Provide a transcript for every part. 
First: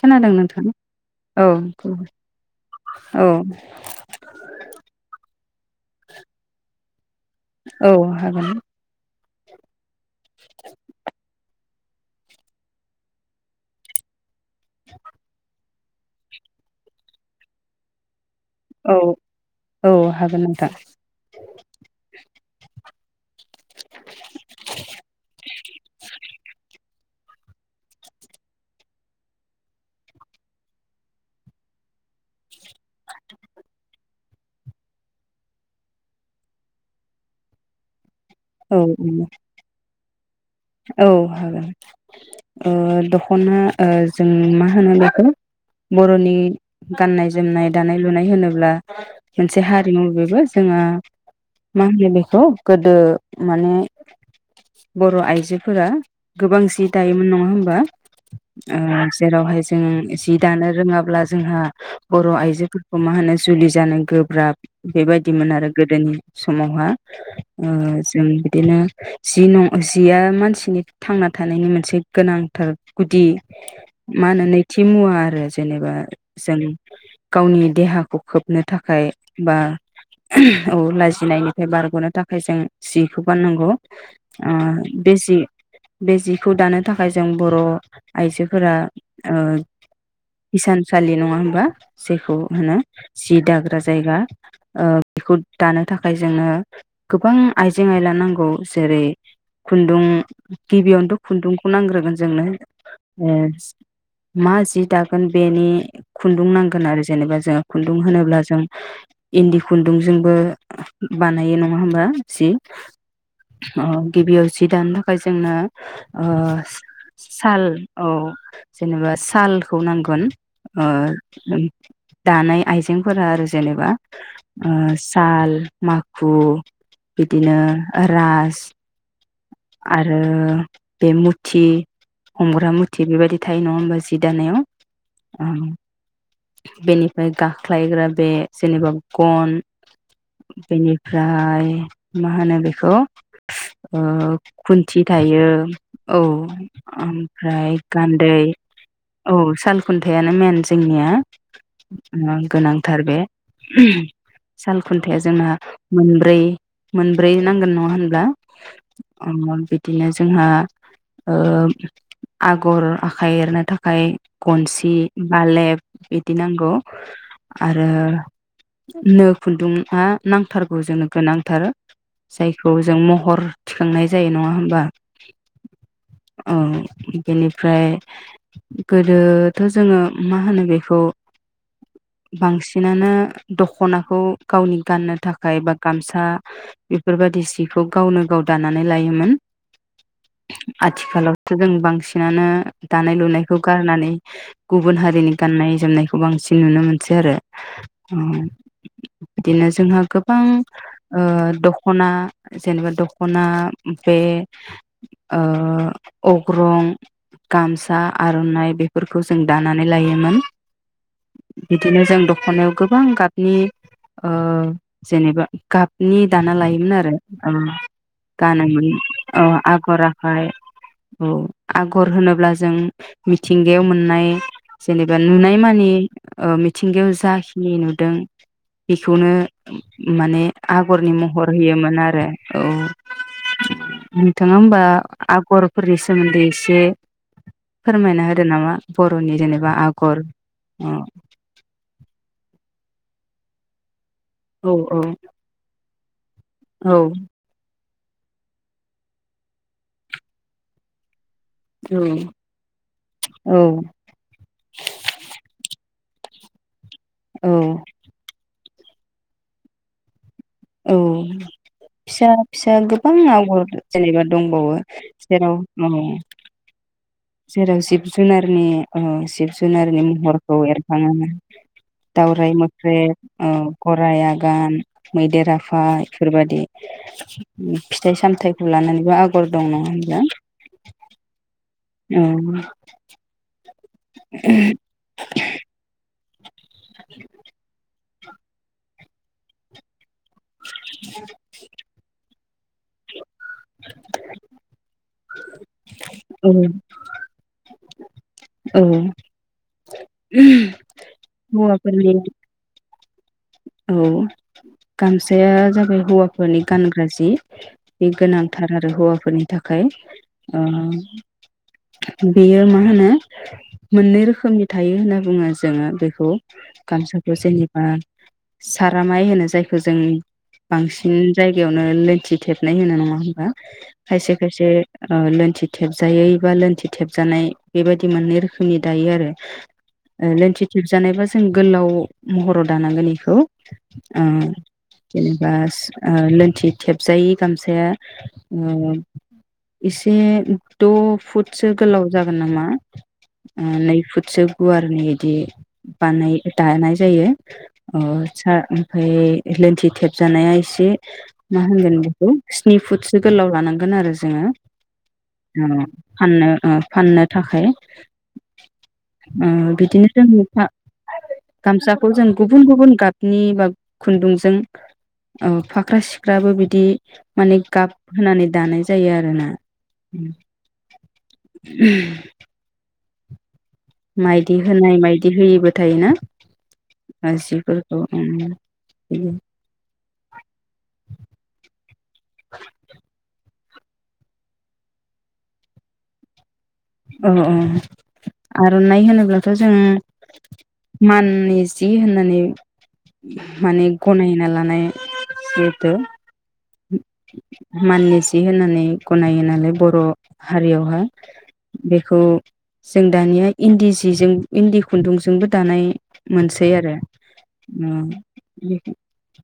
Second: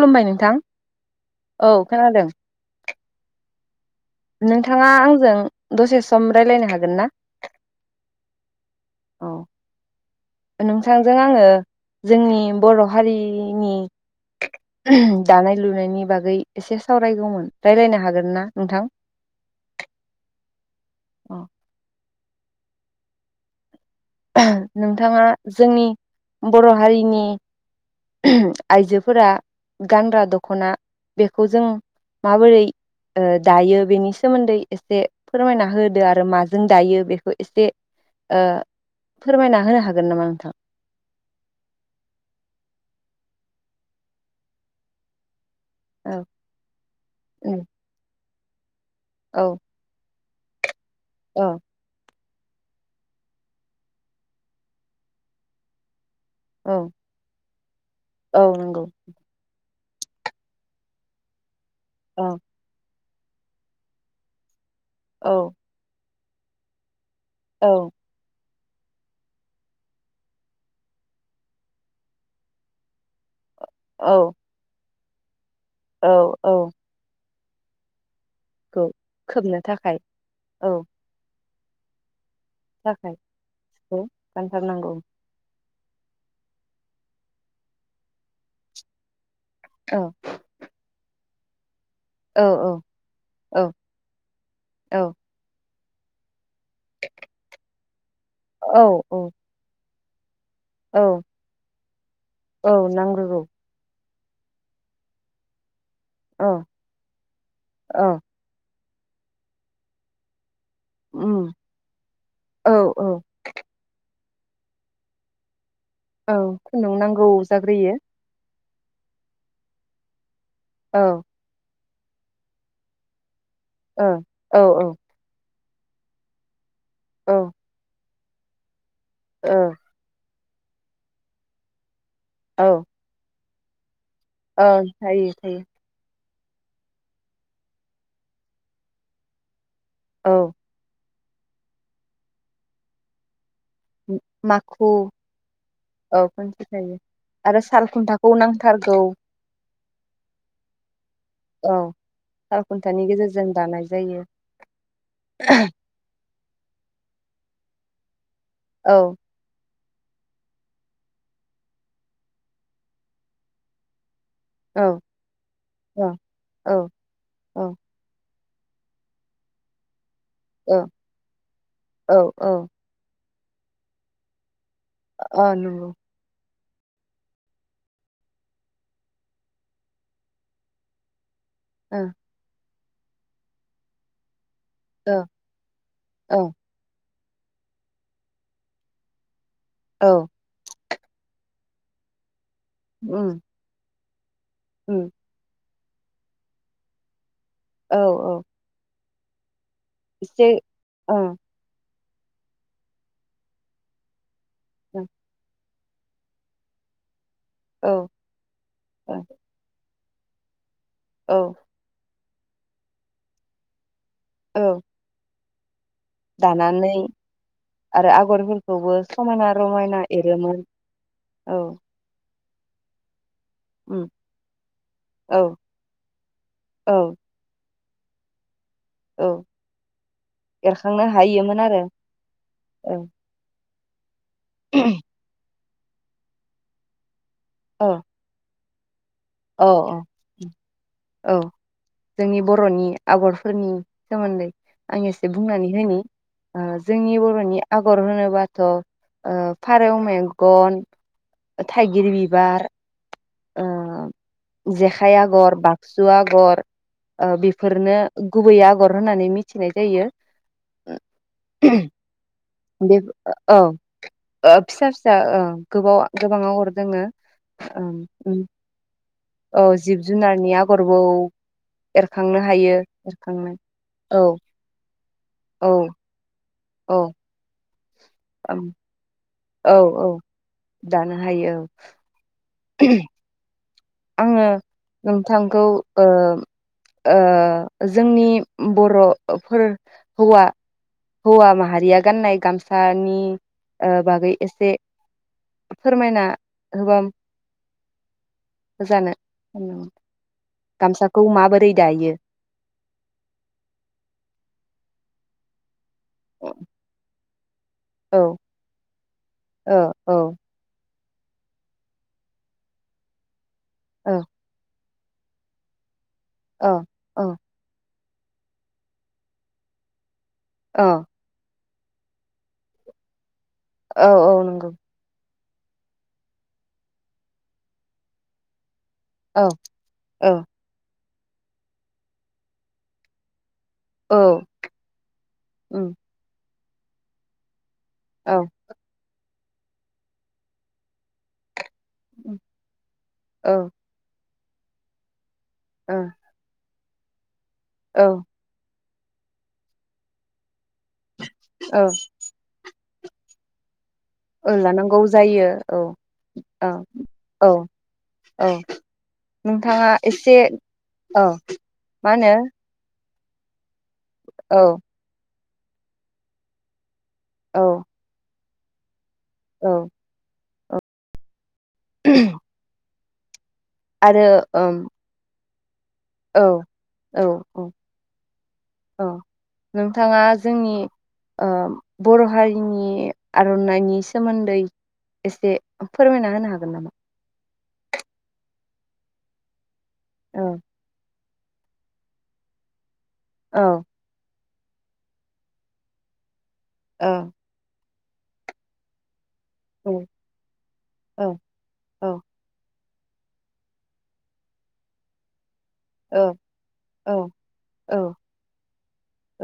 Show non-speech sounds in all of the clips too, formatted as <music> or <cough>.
खोनादों नोंथां औ खोनादों औ नोंथाङा आंजों दसे सम राय्लायनो हागोन ना? औ हागोन। औ नोंथांजों आङो जोंनि बर' हारिनि दानाय लुनायनि बागै एसे सावरायगौमोन रायलायनो हागोन ना? नोंथां औ औ हागोन नोंथां। अ <unintelligible> नोंथाङा जोंनि बर हारिनि <unintelligible> आइजोफोरा गानग्रा दखना बेखौ जों माबोरै ओ दायो बेनि सोमोन्दै एसे फोरमायना होदो आरो माजों दायो बेखौ एसे ओ औ फोरमायना होनो हा गोन नामा नोंथां। औ हागोन ओ दखना ओ जों मा होनो बेखौ औ बरनि गाननाय जोमनाय दानाय लुनाय होनो ब्ला औ मोनसे हारिमु बेबो जोङो औ मा होनो बेखौ खौ गोदो माने बर आइ जोफोरा गोबां सि औ दायोमोन नङा होमबा औ ओ नंगौ जेरावहाय ओ जि दानो रोङाब्ला जोंहा बर औ आइजोफोर अ मा होनो जुलि जानो गोब्राब बेबायदिमोन औ आरो गोदोनि समावहा ओ औ जोम बिदिनो जि जिया मानसिनि थांना थानायनि मोनसे गोनांथार गुदि औ माहोनो नैथि मुवा आरो जेनेबा औ जों औ गावनि देहाखौ खोबनो खौ थाखाय बा खोबनो थाखाय औ लाजिनायनि बारगनो थाखाय ओमफाय जों थाखाय जिखौ गाननांगौ खौ गानथारनांगौ बे जिखौ दानो थाखाय जों बर आइजोफोरा ओ औ हिसानसालि नङा मा जायखौ औ होनो औ जि औ दाग्रा जायगा औ बेखौ दानो थाखाय जोङो गोबां आइजें आइला नांगौ औ जेरै औ खुन्दुं गिबियावनोथ औ खुन्दुंखौ नांग्रोगोन जोंनो औ नांग्रोगौ मा जि दागोन बेनि औ खुन्दुं नांगोन आरो जेनेबा जोंङ खुन्दुं औ होनोब्ला जों इन्दि खुन्दुंजोंबो उम बानायो नङा होमबा जि औ औ अ गिबियाव जि दानो थाखाय जोंनो औ खुन्दुं नांगौ साल जाग्रोयो औ जेननोबा सालखौ नांगोन औ आरो दानाय आइजेंफोरा आरो जेनेबा औ औ साल माखु औ बिदिनो फ्रास आरो बेमुथि औ हमग्रा मुथि बेबायदि थाय नंआ होनबाजि औ जायो जायो बेनिफ्राय गाख्लायग्रा बे जेनेबा गन औ बेनि ओमफ्राय मा होनो बेखौ ओ माखु खुन्थि थायो औ खनसे थायो आरो ओमफ्राय साल खुन्थाखौ गान्दै नांथारगौ औ साल खुन्थायानो मेन जोंनिया औ साल खुन्थानि गोनांथार बे गेजेरजों दानाय जायो साल खुन्थाया जोंना मोनब्रै मोनब्रै नांगोन नङा होनब्ला औ <unintelligible> बिदिनो जोंहा ओ आगर आखाइ एरनो थाखाय गनसि औ बालेब औ बिदि औ नांगौ आरो नो खुन्दुंआ औ नांथारगौ जोंनो गोनांथार औ औ जायखौ जों म हर थिखांनाय जायो नङा होनबा अ नुंगौ उम्म बेनिफ्राय गोदोथ जोंङो मा होनो बेखौ ओ बांसि बेनाना दखनाखौ गावनि गाननो थाखाय बा गामसा ओ औ बेफोरबायदि सिखौ गावनो गाव दानानै लायोमोन। औ आथिखालावथो जों बांसिनानो दानाय उम लुनायखौ गारनानै गुबुन उम हारिनि गाननाय जोमनायखौ बांसिन नुनो मोनसै आरो औ औ बिदिनो जोंहा गोबां एसे ओ दख खना जेनेबा दखना बे औ ओ अग्रं गामसा, औ आरनाइ बेफोरखौ जों दानानै - लायोमोन औ बिदिनो जों द खनायाव गोबां गाबनि ओ औ जेनेबा गाब नि दाना लायोमोन दानानै आरो औ आरो गानोमोन आगरफोरखौबो औ समायना रमायना आगराखाय एरोमोन औ आगर होन होनोब्ला जों मिथिंगायाव उम मोननाय जेनेबा औ नुनाय मानि ओ मिथिंगायाव औ जाखिनि नु दों बेखौनो औ माने एरखांनो आगरनि महर हायोमोन होयोमोन आरो। औ <inaudible> नोंथाङा होमबा आगर फोरनि सोमोन्दै इसे औ फोरमायना होदो नामा। बर'नि औ जेनेबा आगर अ औ जोंनि बर'नि आगरफोरनि सोमोन्दै औ आं एसे बुंनानै होनि ओ औ जोंनि बर'नि आगर होनोबाथ' ओ फारौ मेगन औ थाइगिर बिबार, औ आ जेखाया गर बा। सु आगर ओ औ बेफोरनो गुबै आ गर होननानै मिथिनाय जायो। औ फिसा फिसा बे गोबां औ आगर जेनेबा दंबावो फिसा फिसा ओ जेराव औ गोबाव गोबां आगर दोङो जेराव जिब जुनार <unintelligible> जिब औ जुनारनि जिब जुनारनि महरखौ आगरबो एरखाङो। एरखांनो दावराय हायो मोख्रेब, ओ एरखांनो औ गराय आगान, मैदेर आफा औ एफोरबायदि। औ। फिथाइ सामथाइखौ लानानैबो आग औ औ दानो हायो औ। औ आङो नोंथांखौ ओ। ओ जोंनि बर'फोर हौवा हौवा माहारिया गाननाय गामसानि ओ बागै एसे फोरमायना औ होबा म औ गोजानो गामसाखौ माबोरै दायो। हौवाफोरनि औ गामसाया जाबाय औ हौवाफोरनि गानग्रा जि बे औ गोनांथार आरो हौवाफोरनि थाखाय। औ ओ बेयो मा होनो औ मोननै रोखोमनि था थायो होनना बुङो जोङो। बेखौ खौ औ गामसाखौ जेनेबा सारामाइ होनो जायखौ जों औ बांसिन जायगा यावनो लोंथि थेबनाय होनो नङा होनबा औ औ खायसे खायसे नंगौ ओ लोन लोंथि थेबजायै बा लोनथि थेबजानाय बेबायदि मोननै रोखोमनि दायो आरो औ औ ओ लोंथि थेबजानायबा जों गोलाव महराव दानांगोन। बेखौ औ ओ जेनेबा उम ओ लोनथि थेबजायै गामसाया औ उम। एसे द फुट फुटसो गोलाव औ जागोन नामा ओ नै फुटसो गुवारनो इदि औ बानाय दानाय जायो। अ औ सा ओमफाय लोन्थि थेब जानाया एसे मा होनगोन बेखौ स्नि फुट गोलाव लानांगौ। लागोन आरो जोंङो ओ लानांगौ जायो औ ओ फाननो औ ओ फाननो औ थाखाय औ ओ नोंथाङा बेदिनो एसे जोङो औ गामसाखौ मा होनो गुबुन-गुबुन गाबनि बा खुन्दुंजों औ औ फाख्रा सिख्राबो बिदि माने औ गाबहोनानै दानाय जायो आरो होना औ <unintelligible> आरो माइदि ओम होनाय माइदि होइबो औ औ औ ओम औ नोंथाङा जोंनि ओ बर' हारिनि आरनाइनायनि सोमोन्दै एसे फोरमायना होनो हा ओं अ आरनाइ होनोब्लाथ जों औ माननि जि होननानै औ माने गनाय ना लानाय जिहेथु ओ माननि जि होननानै गनायोना माने औ बर' हारियावहाय औ औ बेखौ जों दानिया इन्दि जिजों इन्दि खुन्दुंजोंबो दानाय औ मोनसै आरो औ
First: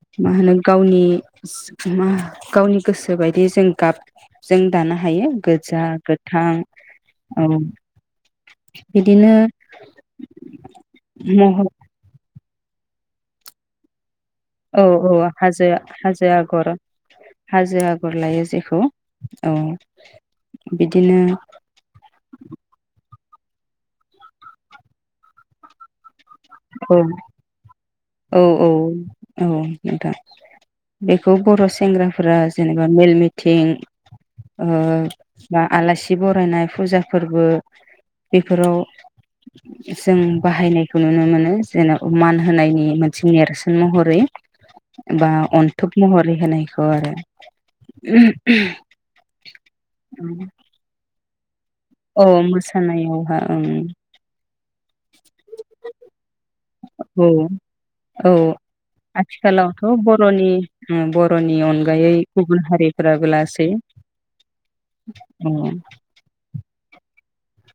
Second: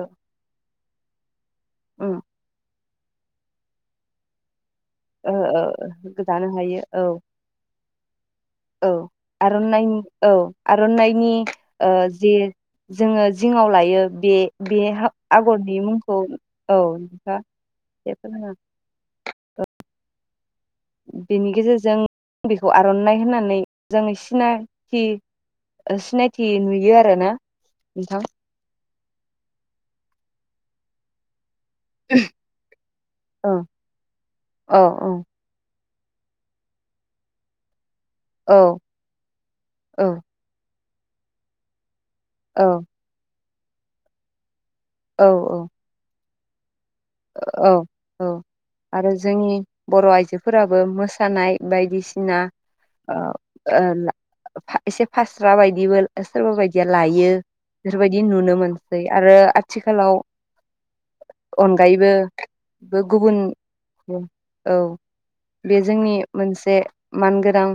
औ <unintelligible> मा होनो गावनि उम <unintelligible> गावनि गोसोबायदि जों गाब जों दानो हायो ओ गोजा ओ जानो गोथां हायो औ औ बिदिनो आरनाइ औ आरनाइनि महर ओ जि जोङो जिङाव लायो बे बे औ औ हाजो आगरनि मुंखौ हाजो आगर औ नोंथाङा हाजो एसे आगर लायो फोरमायना जेखौ औ बिदिनो बेनि गेजेरजों बेखौ आरनाइ होनना नै जों सिना थि ओ सिनाय थि औ नुयो आरो ना नोंथां औ औ औ नोंथां बेखौ बर' सेंग्राफोरा जेनेबा मेल औ मिटिं ओ औ औ बा आलासि बरायनाय फुजाफोरबो औ बेफोराव औ जों बाहायनाय नुनो मोनो जेन मान औ होनायनि मोनसे नेरसो न महरै बा औ अन्थोब महरै है होनाय औ औ आरो जोंनि बर'आइजोफोराबो मोसा सानाय औ बायदिसिना ओ मोसानायावहा ओं ओ ला फा एसे फास्रा बायदिबो सोरबा बायदिया औ लायो बेफोरबायदि औ नुनो मोनसै आरो आथिखालावथ' आथिखालाव नगायै अनगायैबो गुबुन हारिफ्राबो गुबुन लासै औ बे जोंनि मोनसे मानगोनां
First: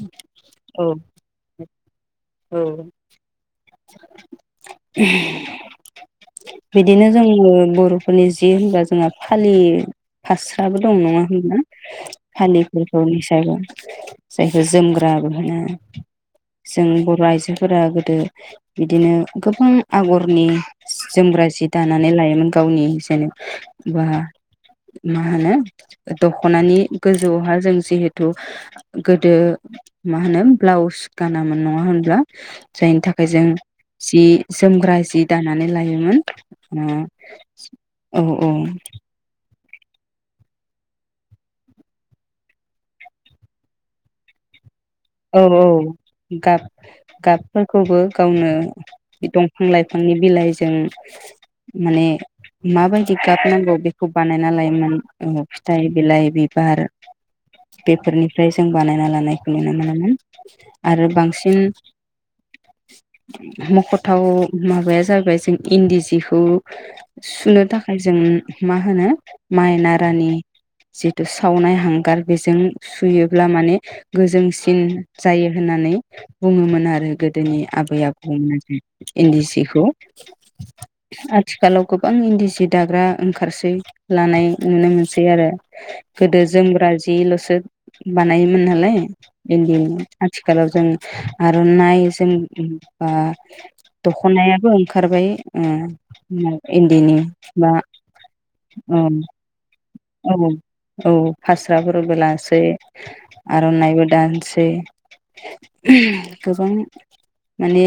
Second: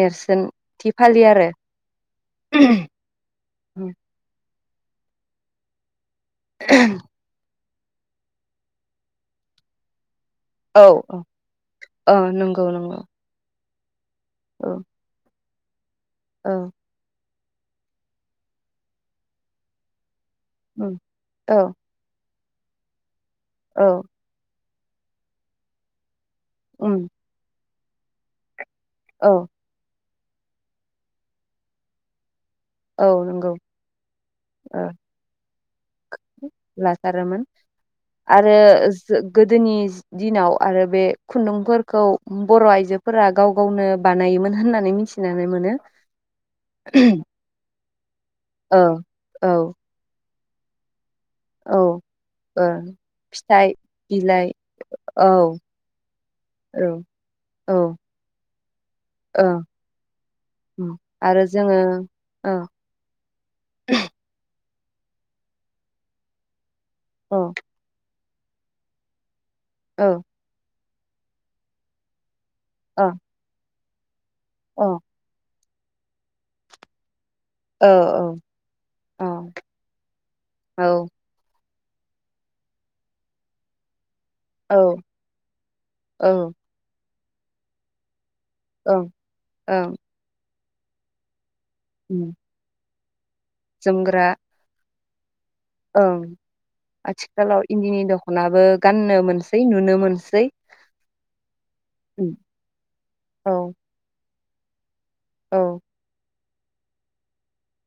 नेरसोन औ थि फालि आरो। हुम बिदिनो जोंङो बर'फोरनि जि होनबा जोंहा फालियो औ फास्राबो दं औ नङा होनबा ओ नंगौ फालिफोर नंगौ रलिसाबो जायखौ औ जोमग्रा बो होनो औ जों बर' आइजो फोरा गोदो बिदिनो गोबां आगर नि उम जोमग्रा औ जि दानानै लायोमोन गावनि जेने औ बा मा होनो ओ दख'नानि उम गोजौहा जों जिहेतु औ गोदो मा होनो ब्लाउस गानामोन नंङा होनब्ला? जायनि औ थाखाय जों नंगौ जि ओ जोमग्रा जि दानानै लायो लाथारोमोन ओ औ औ आरो जों गो दोनि दिनाव आरो बे खुन्दुंफोरखौ बर'आइजोफोरा गाव गावनो बानायोमोन होनना औ औ गाब गाबफोरखौबो गावनो औ औ दंफां लाइफांनि बिलाइ जों औ माने ओ माबायदि फिथाइ गाबनांगौ बेखौ बिलाइ बानायना लायोमोन औ फिथाइ बिलाइ बिबार औ औ बेफोरनिफ्राय जों बानायना औ लानायखौ नुनो मोनो। आरो बांसिन औ मख'थाव माबाया जाबाय जों इन्दि जिखौ औ सुनो थाखाय जों माहोनो औ माइनारानि जिथु सावनाय हांगार बेजों औ सुयोब्ला माने गोजों सिन औ जायो होननानै बुङोमोन आरो गो दोनि औ आबै आबौ मोना इन्दि औ जिखौ आथि खालाव गोबां इन्दि जि दाग्रा ओंखारसै। लानाय नुनो मोनसै आरो औ गोदो जोमग्रा जि बेलसो बानायोमोन नालाय। ओं ओं इन्दिनि आथि खालाव जों आरननाय जों बा जोमग्रा दखनायाबो ओंखारबाय। ओं ओ इन्दिनि आथिखालाव बा इन्दिनि दख'नाबो औ गाननो मोनसै नुनो मोनसै औ औ फास्राफोरबो लासै औ आरनाइबो गानसेै। औ <unintelligible> गोबां माने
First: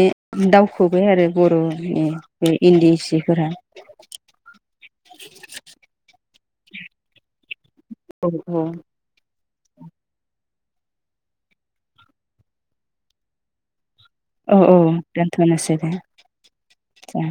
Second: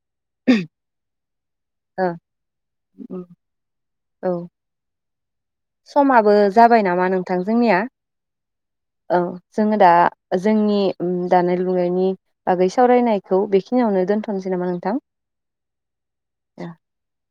दावखोबाय आरो बर'नि बे इन्दि ओ सिफोरा औ <inaudible> समाबो जाबाय नामा नोंथां जोंनिया औ औ। औ जोङो दा जोंनि उम दानाय लुनायनि बागै सावरायनायखौ बेखिनियावनो दोनथ'नोसै औ नामा औ नोंथां? दोनथनोसै दे दे।